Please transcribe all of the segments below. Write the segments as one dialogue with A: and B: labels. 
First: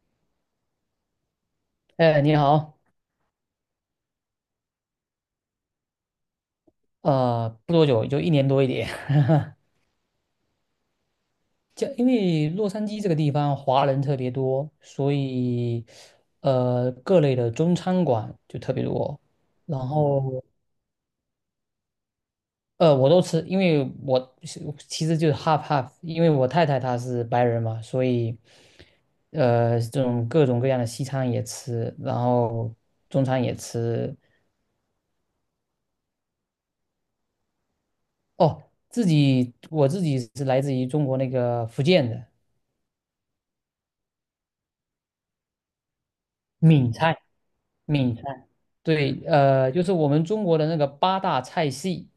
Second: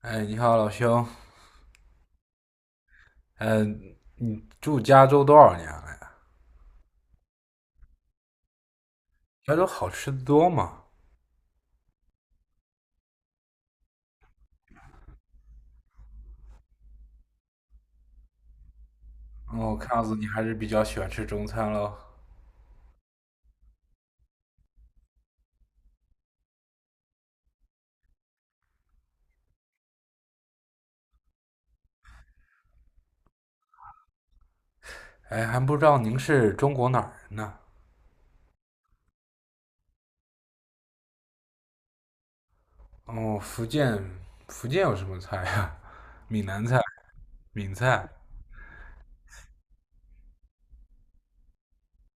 A: 哎，你好，老兄。
B: 哎，你好，
A: 嗯，你住加州多少年了呀？
B: 不多久，也就一年多一点。
A: 加州好吃的多吗？
B: 就因为洛杉矶这个地方华人特别多，所以各类的中餐馆就特别多。
A: 哦，
B: 然
A: 看样子你还
B: 后
A: 是比较喜欢吃中餐喽。
B: 我都吃，因为我其实就是 half half，因为我太太她是白人嘛，所以这种各种各样的西餐也吃，然后中餐也吃。
A: 哎，还不知道您是中国哪儿人呢？
B: 哦，我自己是来自于中国那个福建的
A: 哦，福建，福建有什么菜呀？闽南菜、
B: 闽菜。
A: 闽菜、
B: 闽菜，对，就是我们中国的那个八大菜系，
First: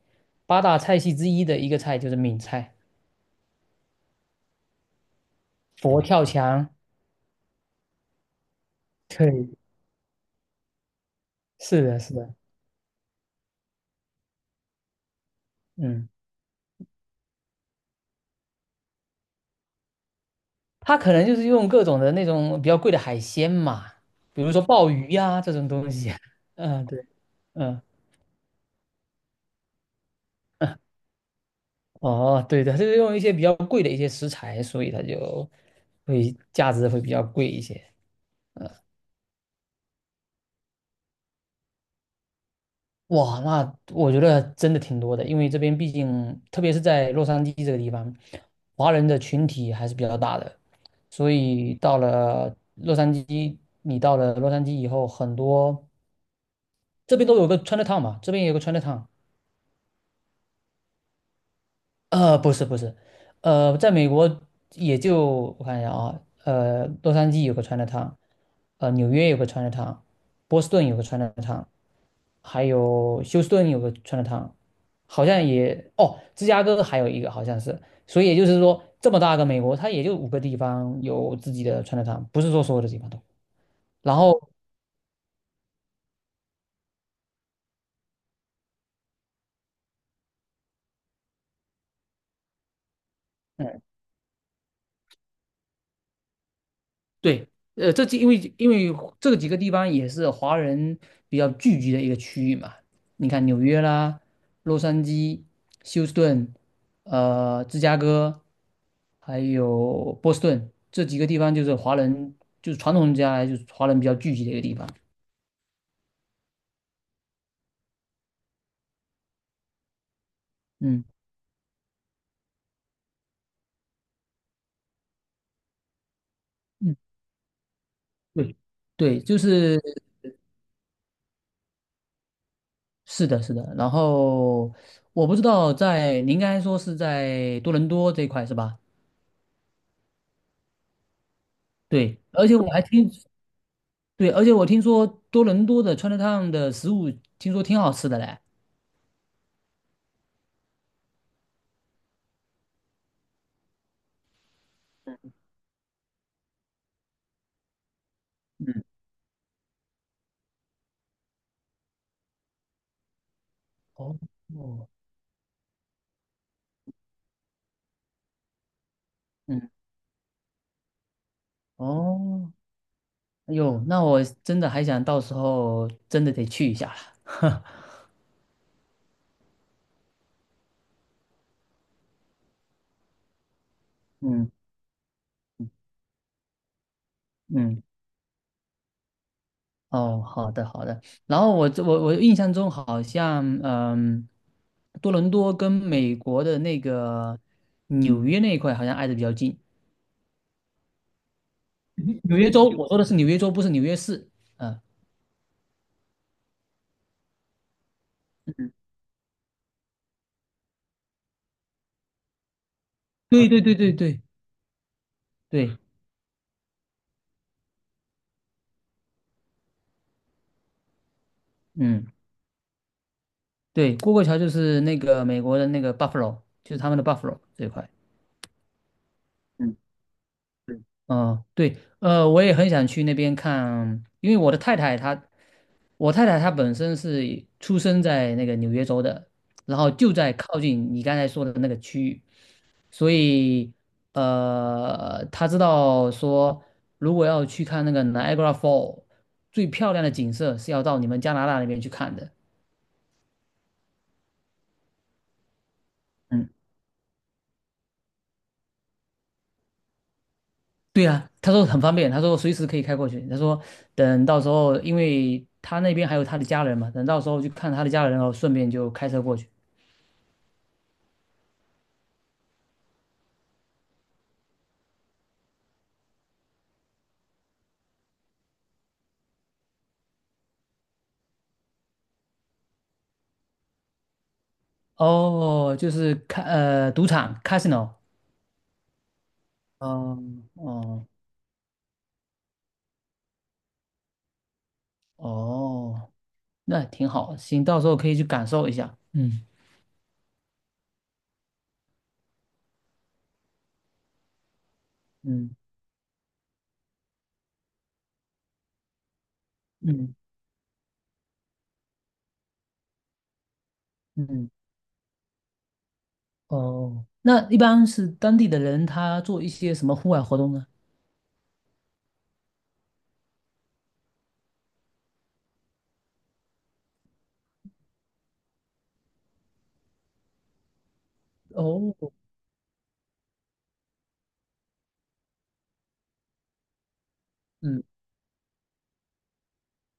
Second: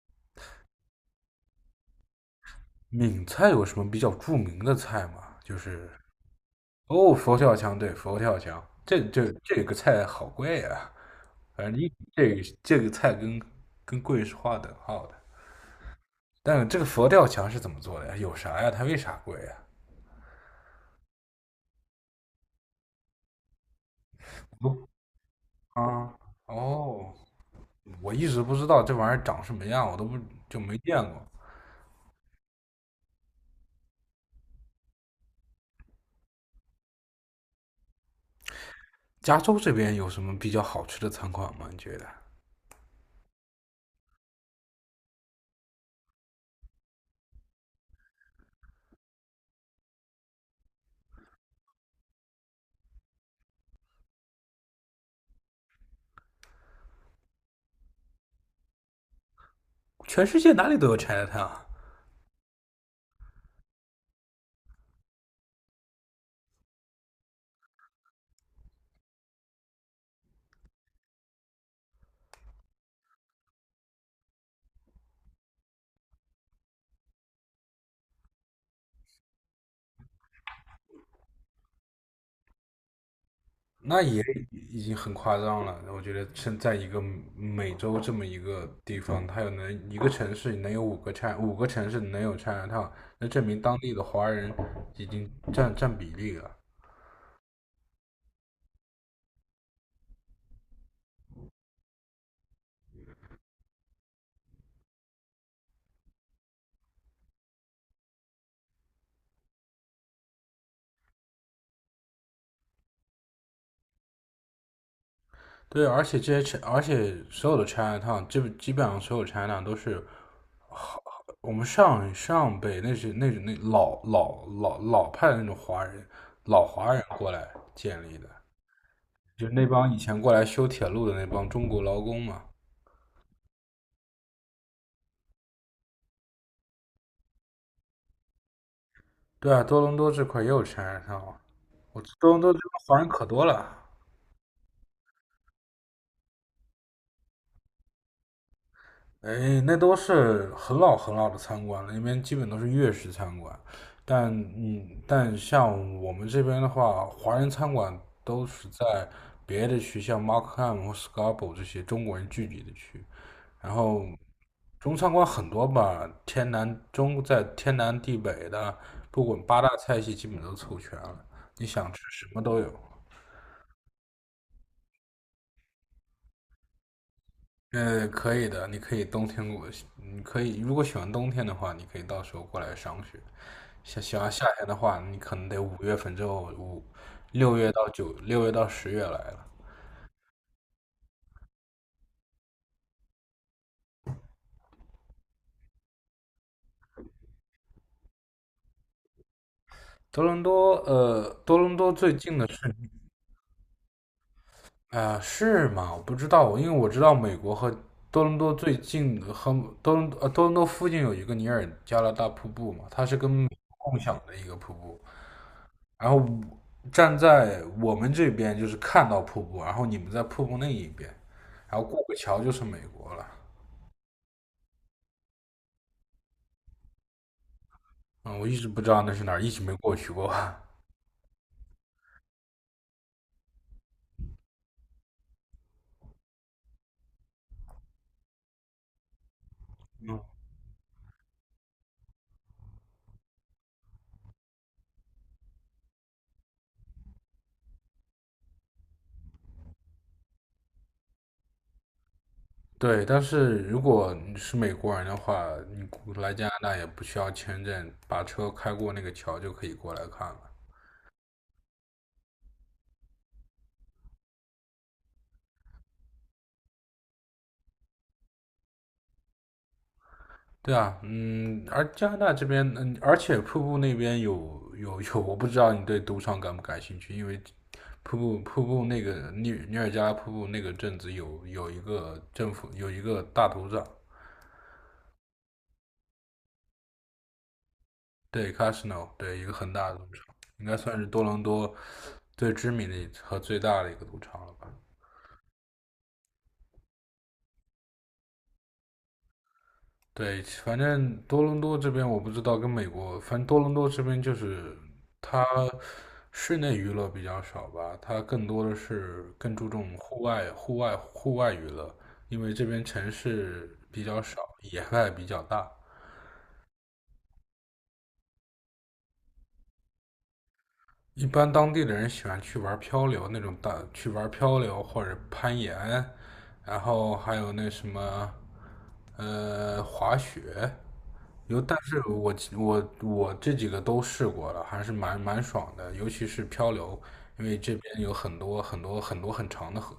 B: 八大菜系之一的一个菜就是闽菜，
A: 闽菜有什么比较著名的菜吗？就是
B: 佛跳墙，
A: 哦，佛跳墙。对，佛跳墙，这这
B: 对，
A: 这个菜好贵呀。反正
B: 是
A: 一
B: 的，是的，
A: 这个这个菜跟贵是划等号的。
B: 嗯，
A: 但这个佛跳墙是怎么做的呀？有啥呀？它为啥贵呀？
B: 它可能就是用各种的那种比较贵的海鲜嘛，比如说
A: 不，
B: 鲍鱼呀、这种东
A: 啊，
B: 西，嗯，对，
A: 哦，
B: 嗯，
A: 我一直不知道这玩意儿长什么样，我都不，就没见过。
B: 哦，对的，它就是用一些比较贵的一些食材，所以它就会价值会比较贵一些，
A: 加州这边有什么比较好吃的餐馆吗？你觉得？
B: 哇，那我觉得真的挺多的，因为这边毕竟，特别是在洛杉矶这个地方，华人的群体还是比较大的，所以到了洛杉矶，你到了洛杉矶以后，很多这边都有个 Chinatown 嘛，这边也有个 Chinatown，
A: 全世界哪里都有 China Town。
B: 不是不是，在美国也就我看一下啊，洛杉矶有个 Chinatown，纽约有个 Chinatown，波士顿有个 Chinatown，还有休斯顿有个川菜汤，好像芝加哥还有一个好像是，所以也就是说，这么大个美国，它也就五个地方有自己的川菜汤，不是说所有的地方都。
A: 那
B: 然
A: 也
B: 后，
A: 已经很夸张了。我觉得身在一个美洲这么一个地方，它有能一个城市能有五个 China，五个城市能有 China Town，那证明当
B: 嗯，
A: 地的华人已经占比例了。
B: 对，这几因为因为这几个地方也是华人比较聚集的一个区域嘛。你看纽约啦、洛杉矶、休斯顿、芝加哥，还有波士顿这几个地方，就是华人，就是传统下来就是华人比较聚集的一个地方。
A: 对，而且所有的 China Town，基本上所有 China Town 都是
B: 嗯
A: 我们上上辈那是那种那老老老老派的那种华人，老华
B: 嗯，
A: 人过来建立的，
B: 对对，就
A: 就那
B: 是
A: 帮以前过来修铁路的那帮中国劳工嘛。
B: 是的，是的。然后我不知道在，您刚才说是在多伦多这一块是吧？
A: 对啊，多伦多这块也有 China Town，我
B: 对，
A: 多伦
B: 而
A: 多
B: 且
A: 这
B: 我
A: 边
B: 还
A: 华人
B: 听
A: 可多了。
B: 对，而且我听说多伦多的 Chinatown 的食物听说挺好吃的嘞。
A: 哎，那都是很老很老的餐馆了，那边基本都是粤式餐馆。但像我们这边的话，华人餐馆都是
B: 嗯，
A: 在别的区，像 Markham 或 Scarborough 这些中国人聚集的区。然后
B: 哦，
A: 中餐馆很多吧，天南中在天南地北的，不管八大
B: 嗯，
A: 菜系基本都凑全了，你想吃什么
B: 哦，
A: 都有。
B: 哎呦，那我真的还想到时候真的得去一下了。
A: 可以的，你可以如果喜欢冬天的话，你可以到时候过来赏雪。想喜欢夏
B: 嗯
A: 天的话，你可能得5月份之后，五六月
B: 嗯，
A: 到九6月到10月来了。
B: 哦，好的好的。然后我印象中好像多伦多跟美国的那个纽约那一块好像挨得比较近。
A: 多伦多，多伦多最近
B: 纽
A: 的
B: 约州，
A: 是，
B: 我说的是纽约州，不是纽约市。嗯，
A: 啊，是吗？我不知道，因为我知道美国和多伦多
B: 嗯，
A: 最近的和多伦多附近有一个尼尔加拉大瀑布嘛，它是跟美
B: 对对对
A: 国
B: 对
A: 共享
B: 对
A: 的一个瀑布。
B: 对，
A: 然后站在我们这边就是看到瀑布，然后你们在瀑布那一边，然后过
B: 嗯。
A: 个桥就是美国了。
B: 对，过桥就是那个美国的那个 Buffalo，就是他们的 Buffalo 这一块。
A: 嗯，我一直不知道那是哪儿，一直没
B: 嗯，
A: 过去过。
B: 对，嗯，对，我也很想去那边看，因为我太太她本身是出生在那个纽约州的，然后就
A: 嗯，
B: 在靠近你刚才说的那个区域，所以她知道说，如果要去看那个 Niagara Fall 最漂亮的景色，是要到你们加拿大那边去看的。
A: 对，但是如果你是美国人的话，你过来加
B: 嗯。
A: 拿大也不需要签证，把车开过那个桥就可以过来看了。
B: 对啊，他说很方便，他说随时可以开过去。他说等到时候，因为他那边还有他的家人嘛，等到时候去看他的家人哦，顺便就开车过去。
A: 对啊，嗯，而加拿大这边。嗯，而且瀑布那边有有有，我不知道你对赌场感不感兴趣，因为瀑布那个尼尔加拉瀑布那个镇子有一个政府有一个大赌场。
B: 哦，就是赌场 casino。
A: 对，casino，对，一个很大的赌
B: 哦
A: 场，应该算是
B: 哦
A: 多伦多最知名的和最大的一个赌场了吧。
B: 哦，那挺好，行，到时候可以去感受一下。嗯
A: 对，反正多伦多这边我不知道，跟美国，反正多伦多这边就是它
B: 嗯
A: 室内娱乐比较少吧，它更多的是更注重
B: 嗯
A: 户外娱乐，因为这边城市比较少，
B: 嗯，
A: 野外比较大。
B: 哦，那一般是当地的人他做一些什么户外活动呢？
A: 一般当地的人喜欢去玩漂流或者攀岩，然后还有那什么，滑雪。有，但
B: 哦，
A: 是我这几个都试过了，还是蛮爽的，尤其是漂流，因为这
B: 嗯，
A: 边有很多很长的河，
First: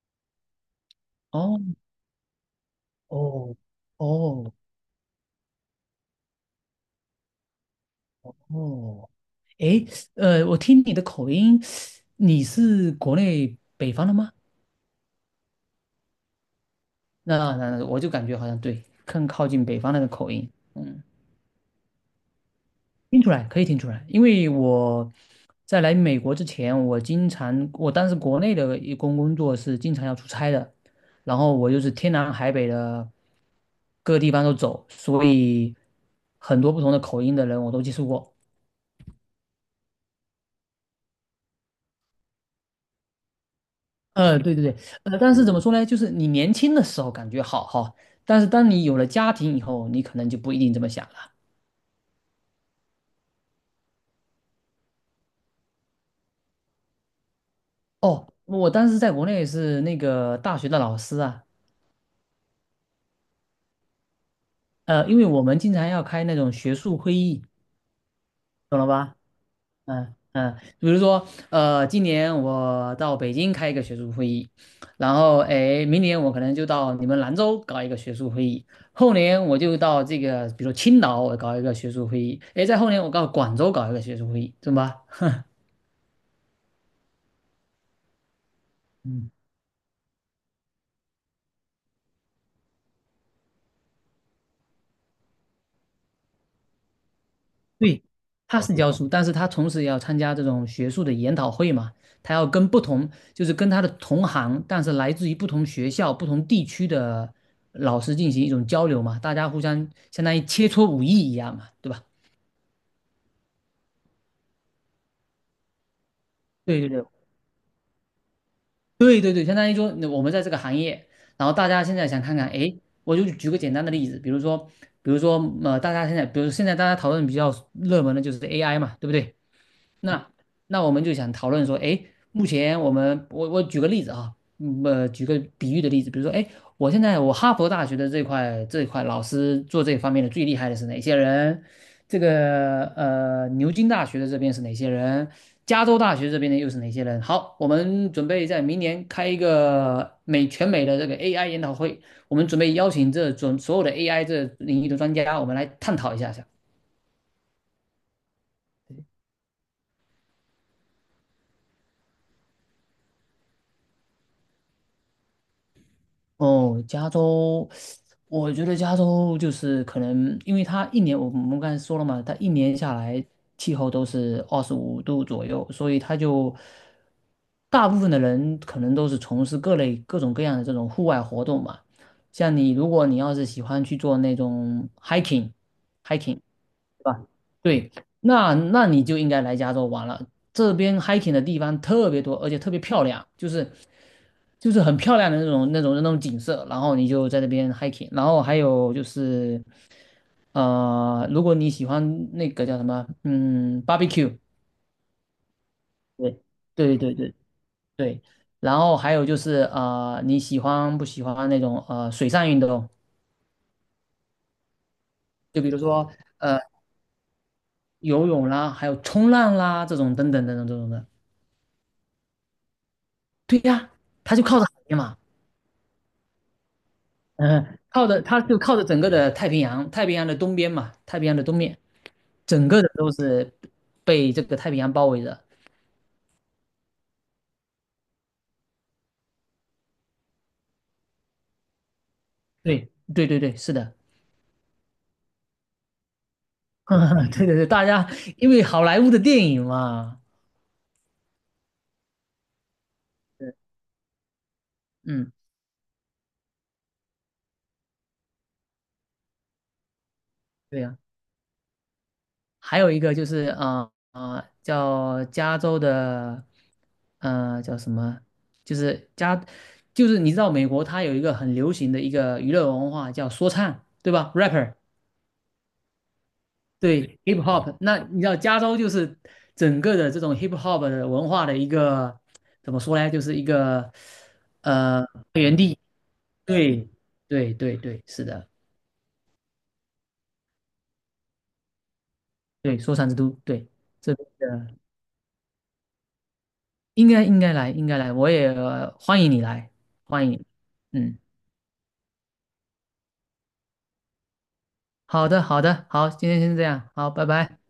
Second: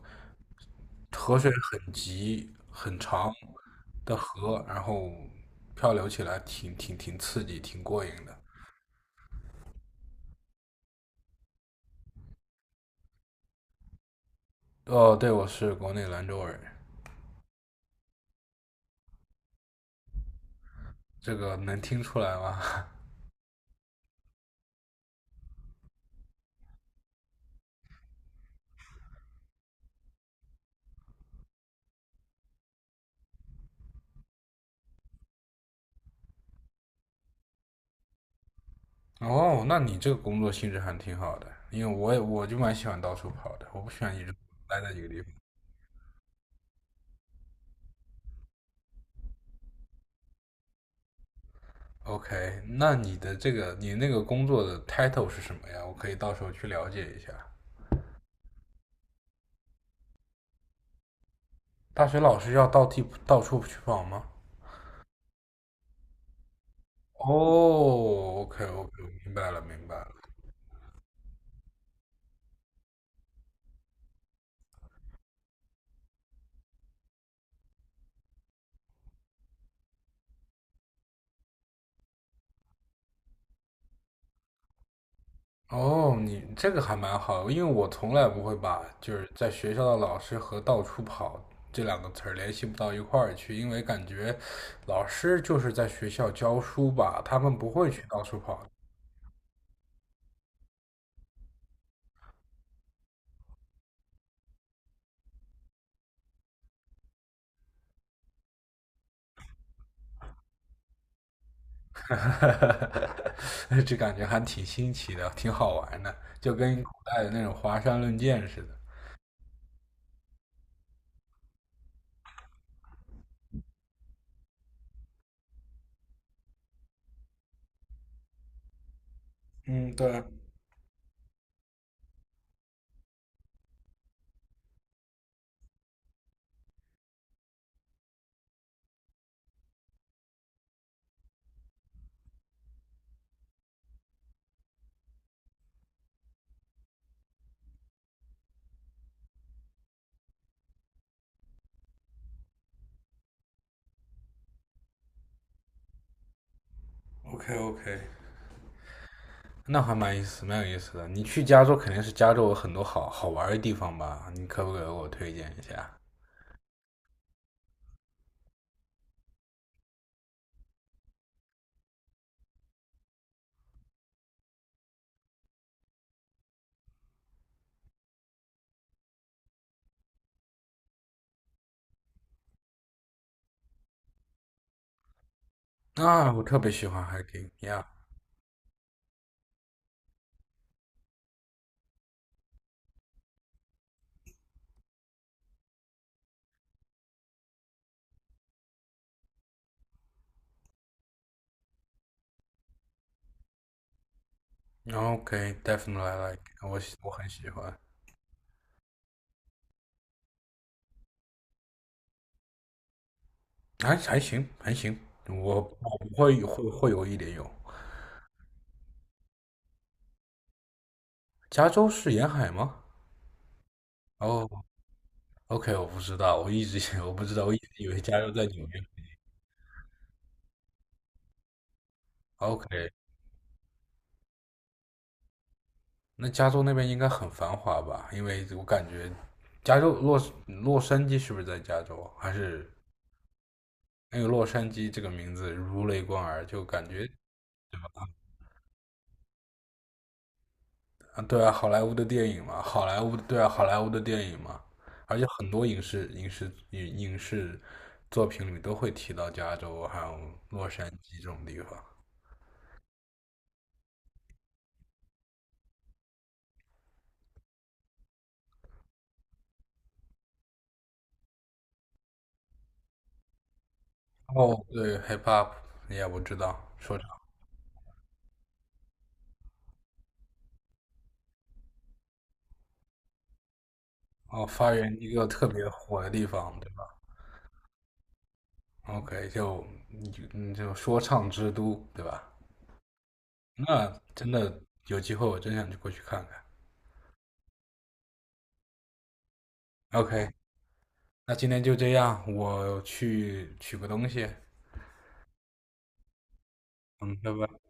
A: 河水
B: 哦
A: 很急很长
B: 哦
A: 的
B: 哦
A: 河，然后漂流起来挺刺激，挺过瘾的。
B: 哦。诶，我听你的口音，你是国内北方的吗？
A: 哦，对，我是国内兰州人，
B: 那我就感觉好像对，更靠近北方那个口音，嗯，
A: 这个能听出来吗？
B: 听出来可以听出来，因为我在来美国之前，我经常我当时国内的工作是经常要出差的，然后我就是天南海北的各地方都走，所以很多不同的口音的人我都接触过。
A: 哦，那你这个工作性质还挺好的，因为我就蛮喜欢到处跑的，我不喜欢一直
B: 对对对，
A: 待在一个地方。
B: 但是怎么说呢？就是你年轻的时候感觉好哈，但是当你有了家庭以后，你可能就不一定这么想了。
A: OK，那你那个工作的 title 是什么呀？我可以到时候去了解一下。
B: 哦，我当时在国内是那个大学的老师啊，
A: 大学老师要到处去跑吗？
B: 因为我们经常要开那种学术会议，
A: 哦，OK，
B: 懂了
A: OK，
B: 吧？
A: 明白了，明白了。
B: 嗯嗯，比如说，今年我到北京开一个学术会议，然后哎，明年我可能就到你们兰州搞一个学术会议，后年我就到这个，比如说青岛我搞一个学术会议，哎，在后年我到广州搞一个学术会议，懂吧？
A: 哦，你这个还蛮好，因为我从来不会把就是
B: 嗯，
A: 在学校的老师和到处跑这两个词儿联系不到一块儿去，因为感觉老师就是在学校教书吧，他们不会
B: 对，
A: 去到处
B: 他
A: 跑。
B: 是教书，但是他同时也要参加这种学术的研讨会嘛，他要跟不同，就是跟他的同行，但是来自于不同学校、不同地区的老师进行一种交流嘛，大家互相相当于切磋武艺一样嘛，对 吧？
A: 哈哈哈，这感觉还挺新奇的，挺好玩的，就
B: 对
A: 跟
B: 对
A: 古
B: 对，
A: 代的那种华山论剑似的。
B: 对对对，相当于说我们在这个行业，然后大家现在想看看，哎，我就举个简单的例子，比如说，大家现在，比如现在大家讨论比较热门的就是 AI 嘛，对不对？
A: 嗯，对
B: 那那我们就想讨论说，哎，目前我们我我举个例子啊，举个比喻的例子，比如说，哎，我现在我哈佛大学的这块老师做这方面的最厉害的是哪些人？牛津大学的这边是哪些人？加州大学这边的又是哪些人？好，我们准备在明年开一个全美的这个 AI 研讨会，我们准备邀请所有的 AI 这领域的专家，我们来探讨一下
A: ，OK， OK，那还蛮有意思的。你去加州肯定是加州有很多好玩的地方吧？你可不可以给我推荐一下？
B: 哦，加州，我觉得加州就是可能，因为它一年，我们刚才说了嘛，它一年下来气候都是25度左右，所以它就大部分的人可能都是从事各类各种各样的这种户外活动嘛。像你，如果你要是喜欢去做那种
A: 啊，
B: hiking，
A: 我特别喜
B: 对
A: 欢 h
B: 吧？
A: i k i
B: 对，那你就应该来加州玩了。这边 hiking 的地方特别多，而且特别漂亮，就是很漂亮的那种景色。然后你就在那边 hiking，然后还有就是，如果你喜欢那个叫什么，barbecue，
A: o k d e f i n i t e l y
B: 对对
A: 我
B: 对
A: 很
B: 对
A: 喜欢，
B: 对，然后还有就是你喜欢不喜欢那种水上运动？
A: 还行，还行，我
B: 就比如
A: 我不
B: 说
A: 会
B: 呃
A: 会会有一点，有。
B: 游泳啦，还有冲浪啦这种等等等等这种的。
A: 加州是沿海吗？
B: 对呀，它就靠
A: 哦，
B: 着海边嘛，
A: OK，我不知道，我一直 我不知道，我一直
B: 嗯，
A: 以为加州在纽
B: 靠
A: 约。
B: 着整个的太平洋，太平洋的东边嘛，太平洋的东面，整个的
A: OK，
B: 都是被这个太平洋包围着。
A: 那加州那边应该很繁华吧？因为我感觉加州洛杉矶是不是在加州？还是
B: 对，对，对，对，是的，
A: 那个洛杉矶这个名字如雷贯耳，就 感
B: 对
A: 觉
B: 对对，是的，对对对，大家因为好莱坞的电影嘛，
A: 啊，对啊，好莱坞的电影嘛，好莱坞的对啊，
B: 对，
A: 好莱坞的电影嘛，而且
B: 嗯，
A: 很多影视作品里都会提到加州还有洛
B: 对
A: 杉
B: 呀，
A: 矶这种地方。
B: 还有一个就是叫加州的，叫什么？就是加，就是你知道美国它有一个很流行的一个娱乐文化叫说唱，对吧
A: 哦，
B: ？rapper。
A: 对，hip hop，也我知道，说唱。
B: 对 hip hop，那你知道加州就是整个的这种 hip hop 的文化的一个怎么说呢？就是一个
A: 哦，发源
B: 呃
A: 一个
B: 发
A: 特
B: 源
A: 别
B: 地。
A: 火的地方，对吧
B: 对对对对，是的，
A: ？OK，就你就嗯就说唱之都，对吧？
B: 对说唱之都，对
A: 那
B: 这边
A: 真的
B: 的
A: 有机会，我真想过去看看。
B: 应该来，应该来，我也欢迎你来，欢
A: OK，
B: 迎你嗯，
A: 那今天就这样，我去取个东西。
B: 好的好的，好，今天先这样，好，
A: 嗯，
B: 拜
A: 拜
B: 拜。
A: 拜。